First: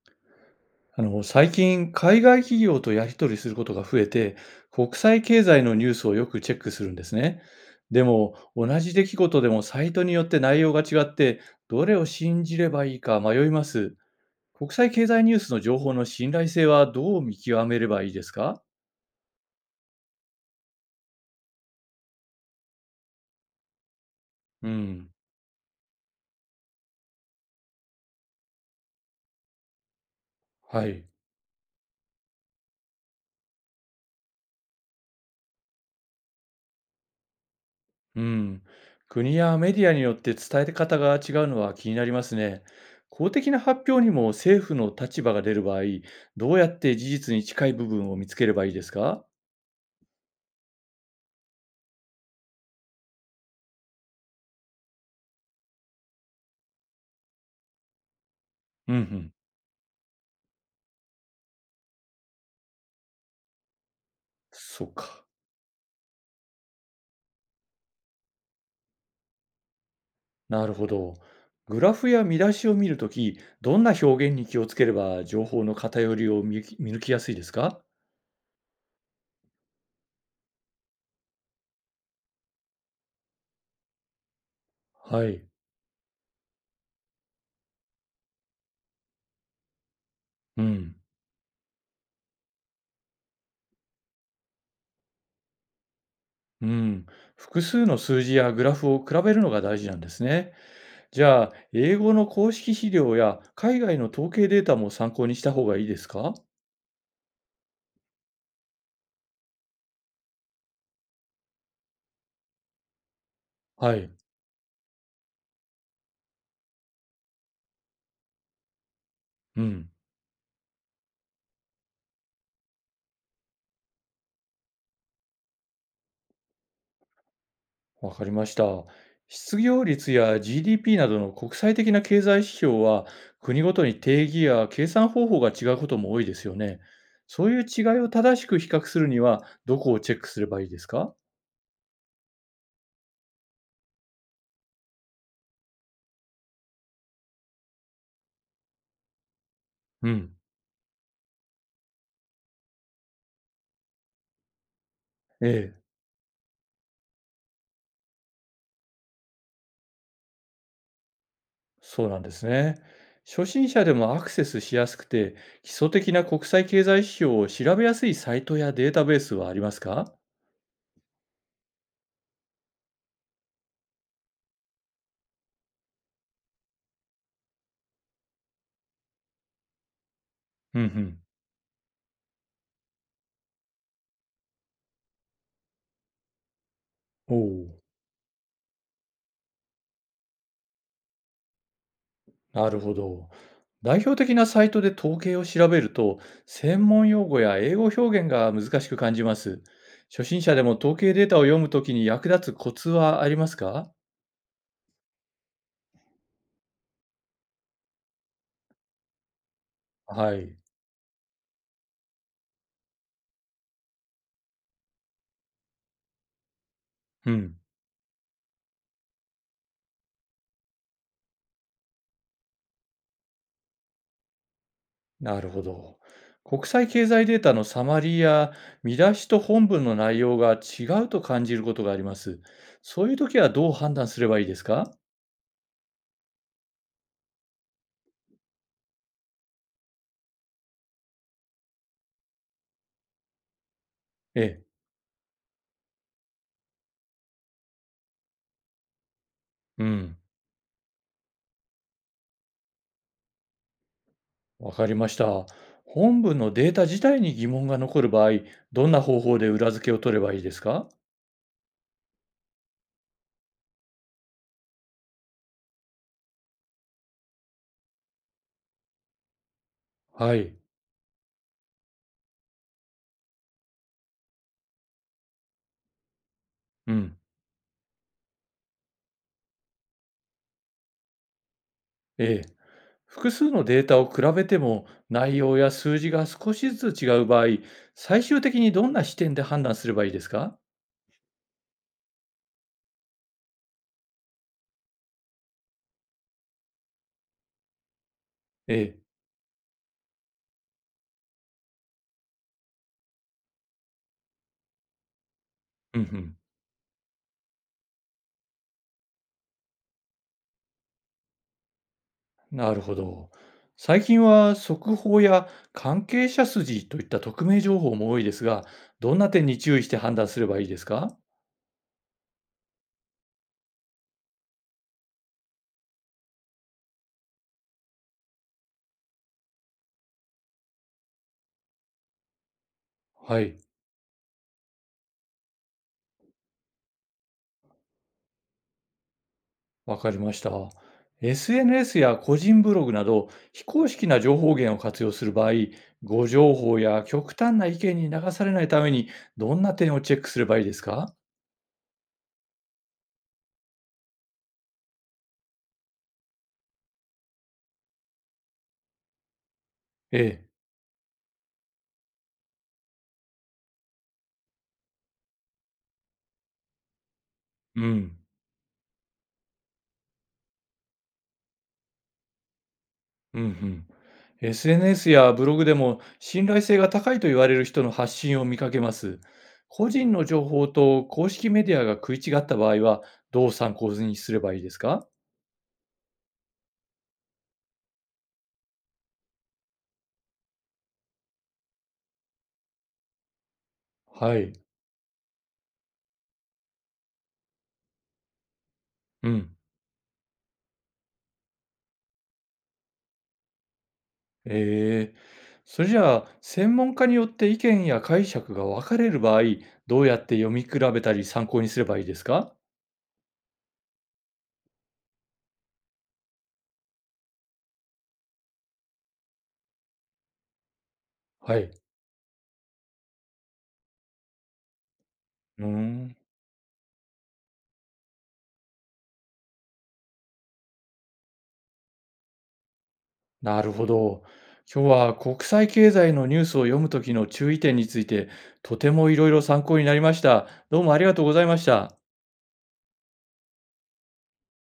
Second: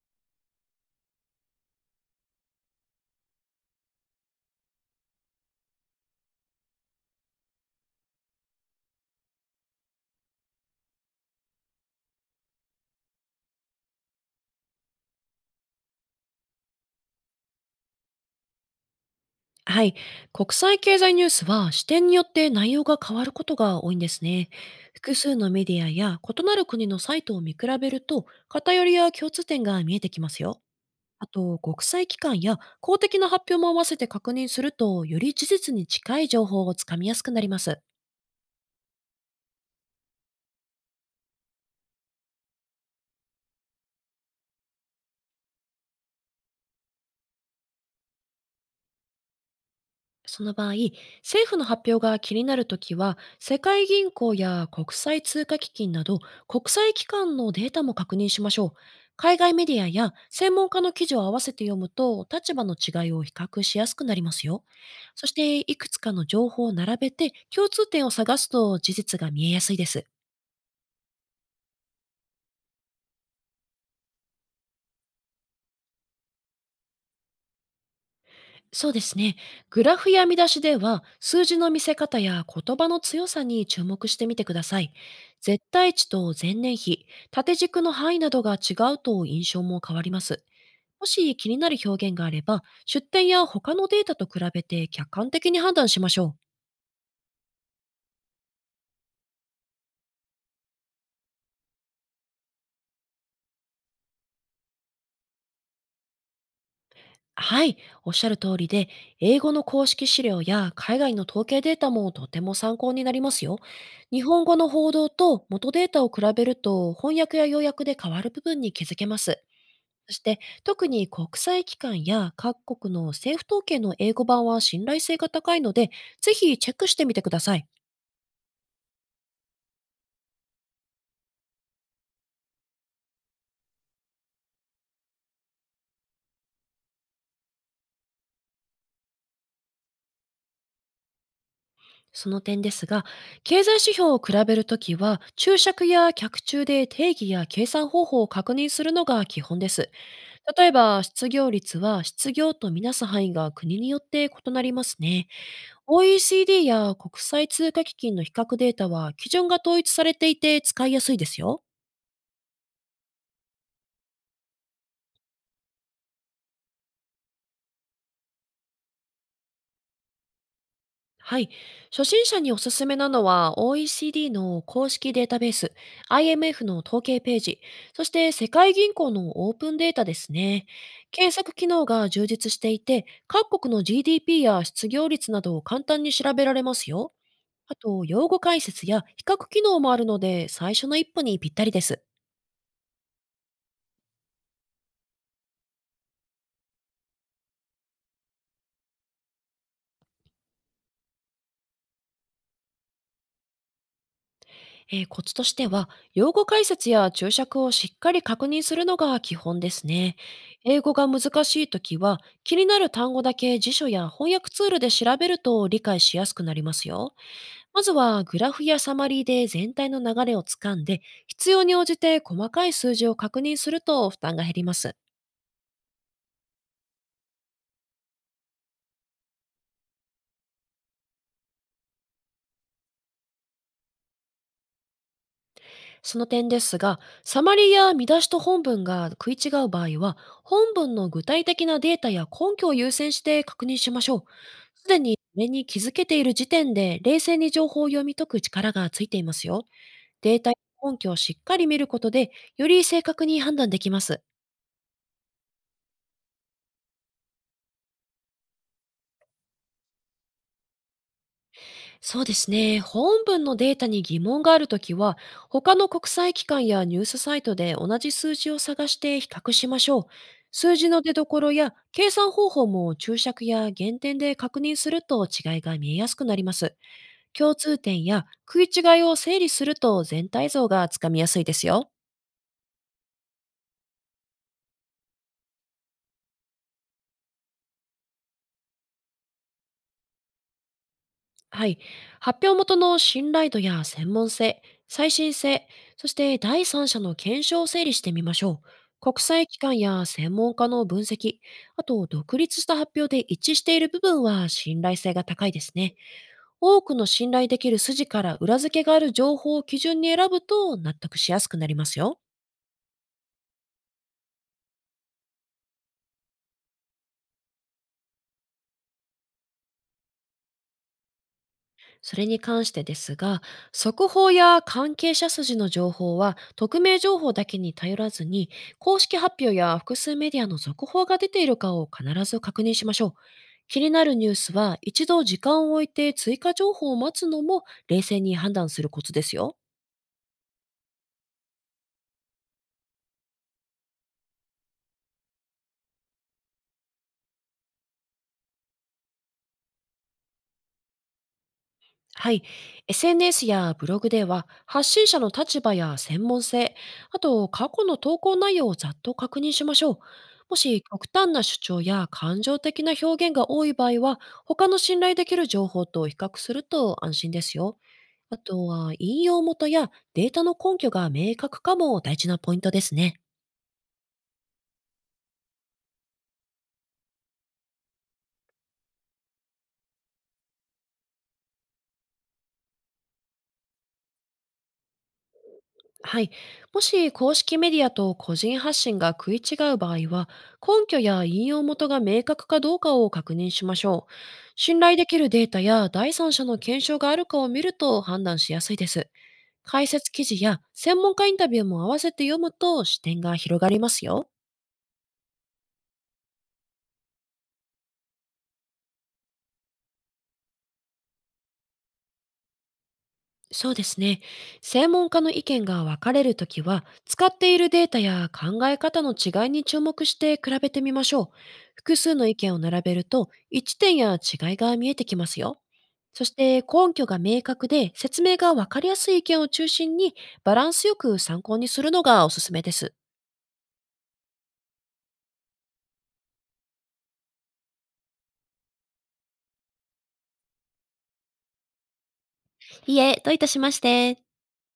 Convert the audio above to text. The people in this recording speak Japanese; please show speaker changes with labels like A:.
A: 最近、海外企業とやり取りすることが増えて、国際経済のニュースをよくチェックするんですね。でも、同じ出来事でもサイトによって内容が違って、どれを信じればいいか迷います。国際経済ニュースの情報の信頼性はどう見極めればいいですか？
B: はい。国際経済ニュースは視点によって内容が変わることが多いんですね。
A: うん。
B: 複数のメディアや異なる国のサイトを見比べると、偏りや共通点が見えてきますよ。
A: はい。
B: あと、国際機関や公的な発表も合わせて確認すると、より事実に近い情報をつかみやすくなります。
A: うん、国やメディアによって伝え方が違うのは気になりますね。公的な発表にも政府の立場が出る場合、どうやって事実に近い部分を見つければいいですか？
B: その場合、政府の発表が気になるときは、世界銀行や国際通貨基金など、国際機関のデータも確認しましょう。
A: うんうん。
B: 海外メディアや専門家の記事を合わせて読むと、立場の違いを比較しやすくなりますよ。
A: そうか。
B: そして、いくつかの情報を並べて、共通点を探すと事実が見えやすいです。
A: なるほど。グラフや見出しを見るとき、どんな表現に気をつければ情報の偏りを見抜きやすいですか？
B: そうですね。グラフや見出しでは、数字の見せ方や言葉の強さに注目してみてください。
A: はい。
B: 絶対値と前年比、縦軸の範囲などが違うと、印象も変わります。
A: うん。
B: もし気になる表現があれば、出典や他のデータと比べて客観的に判断しましょう。
A: うん。複数の数字やグラフを比べるのが大事なんですね。じゃあ、英語の公式資料や海外の統計データも参考にした方がいいですか？
B: はい、おっしゃる通りで、英語の公式資料や海外の統計データもとても参考になりますよ。
A: はい。
B: 日本語の報道と元データを比べると、翻訳や要約で変わる部分に気づけます。
A: うん、
B: そして、特に国際機関や各国の政府統計の英語版は信頼性が高いので、ぜひチェックしてみてください。
A: わかりました。失業率や GDP などの国際的な経済指標は、国ごとに定義や計算方法が違うことも多いですよね。そういう違いを正しく比較するには、どこをチェックすればいいですか？
B: その点ですが、経済指標を比べるときは、注釈や客注で定義や計算方法を確認するのが基本です。
A: うん。
B: 例えば、失業率は失業とみなす範囲が国によって異なりますね。
A: ええ、
B: OECD や国際通貨基金の比較データは基準が統一されていて、使いやすいですよ。
A: そうなんですね。初心者でもアクセスしやすくて、基礎的な国際経済指標を調べやすいサイトやデータベースはありますか？
B: はい。初心者におすすめなのは、 OECD の公式データベース、IMF の統計ページ、そして世界銀行のオープンデータですね。
A: うんうん。
B: 検索機能が充実していて、各国の GDP や失業率などを簡単に調べられますよ。
A: お
B: あ
A: お、
B: と、用語解説や比較機能もあるので、最初の一歩にぴったりです。
A: なるほど。代表的なサイトで統計を調べると、専門用語や英語表現が難しく感じます。初心者でも統計データを読むときに役立つコツはありますか？
B: コツとしては、用語解説や注釈をしっかり確認するのが基本ですね。
A: はい。
B: 英語が難しいときは、気になる単語だけ辞書や翻訳ツールで調べると理解しやすくなりますよ。
A: うん。
B: まずは、グラフやサマリーで全体の流れをつかんで、必要に応じて細かい数字を確認すると負担が減ります。
A: なるほど。国際経済データのサマリーや見出しと本文の内容が違うと感じることがあります。そういうときはどう判断すればいいですか？
B: その点ですが、サマリや見出しと本文が食い違う場合は、本文の具体的なデータや根拠を優先して確認しましょう。
A: ええ。
B: すでに目に気づけている時点で、冷静に情報を読み解く力がついていますよ。
A: うん。
B: データや根拠をしっかり見ることで、より正確に判断できます。
A: わかりました。本文のデータ自体に疑問が残る場合、どんな方法で裏付けを取ればいいですか？
B: そうですね。本文のデータに疑問があるときは、他の国際機関やニュースサイトで同じ数字を探して比較しましょう。
A: はい。
B: 数字の出所や計算方法も注釈や減点で確認すると、違いが見えやすくなります。
A: うん。
B: 共通点や食い違いを整理すると、全体像がつかみやすいですよ。
A: ええ。複数のデータを比べても内容や数字が少しずつ違う場合、最終的にどんな視点で判断すればいいですか？
B: はい。発表元の信頼度や専門性、最新性、そして第三者の検証を整理してみましょう。
A: ええ。
B: 国際機関や専門家の分析、あと独立した発表で一致している部分は、信頼性が高いですね。
A: うんうん。
B: 多くの信頼できる筋から裏付けがある情報を基準に選ぶと、納得しやすくなりますよ。
A: なるほど。最近は速報や関係者筋といった匿名情報も多いですが、どんな点に注意して判断すればいいですか？
B: それに関してですが、速報や関係者筋の情報は、匿名情報だけに頼らずに、公式発表や複数メディアの続報が出ているかを必ず確認しましょう。
A: はい。
B: 気になるニュースは、一度時間を置いて追加情報を待つのも、冷静に判断するコツですよ。
A: わかりました。SNS や個人ブログなど非公式な情報源を活用する場合、誤情報や極端な意見に流されないためにどんな点をチェックすればいいですか？
B: はい。SNS やブログでは、発信者の立場や専門性、あと過去の投稿内容をざっと確認しましょう。
A: ええ。
B: もし極端な主張や感情的な表現が多い場合は、他の信頼できる情報と比較すると安心ですよ。
A: うん。
B: あとは、引用元やデータの根拠が明確かも大事なポイントですね。
A: うんうん。SNS やブログでも信頼性が高いと言われる人の発信を見かけます。個人の情報と公式メディアが食い違った場合はどう参考にすればいいですか？
B: はい。もし公式メディアと個人発信が食い違う場合は、根拠や引用元が明確かどうかを確認しましょう。
A: はい。
B: 信頼できるデータや第三者の検証があるかを見ると判断しやすいです。
A: うん。
B: 解説記事や専門家インタビューも合わせて読むと、視点が広がりますよ。
A: ええ。それじゃあ、専門家によって意見や解釈が分かれる場合、どうやって読み比べたり参考にすればいいですか？
B: そうですね。専門家の意見が分かれるときは、使っているデータや考え方の違いに注目して比べてみましょう。
A: はい。
B: 複数の意見を並べると、一点や違いが見えてきますよ。
A: うーん、
B: そして根拠が明確で説明が分かりやすい意見を中心に、バランスよく参考にするのがおすすめです。
A: なるほど。今日は国際経済のニュースを読むときの注意点について、とてもいろいろ参考になりました。どうもありがとうございました。
B: いえ、どういたしまして。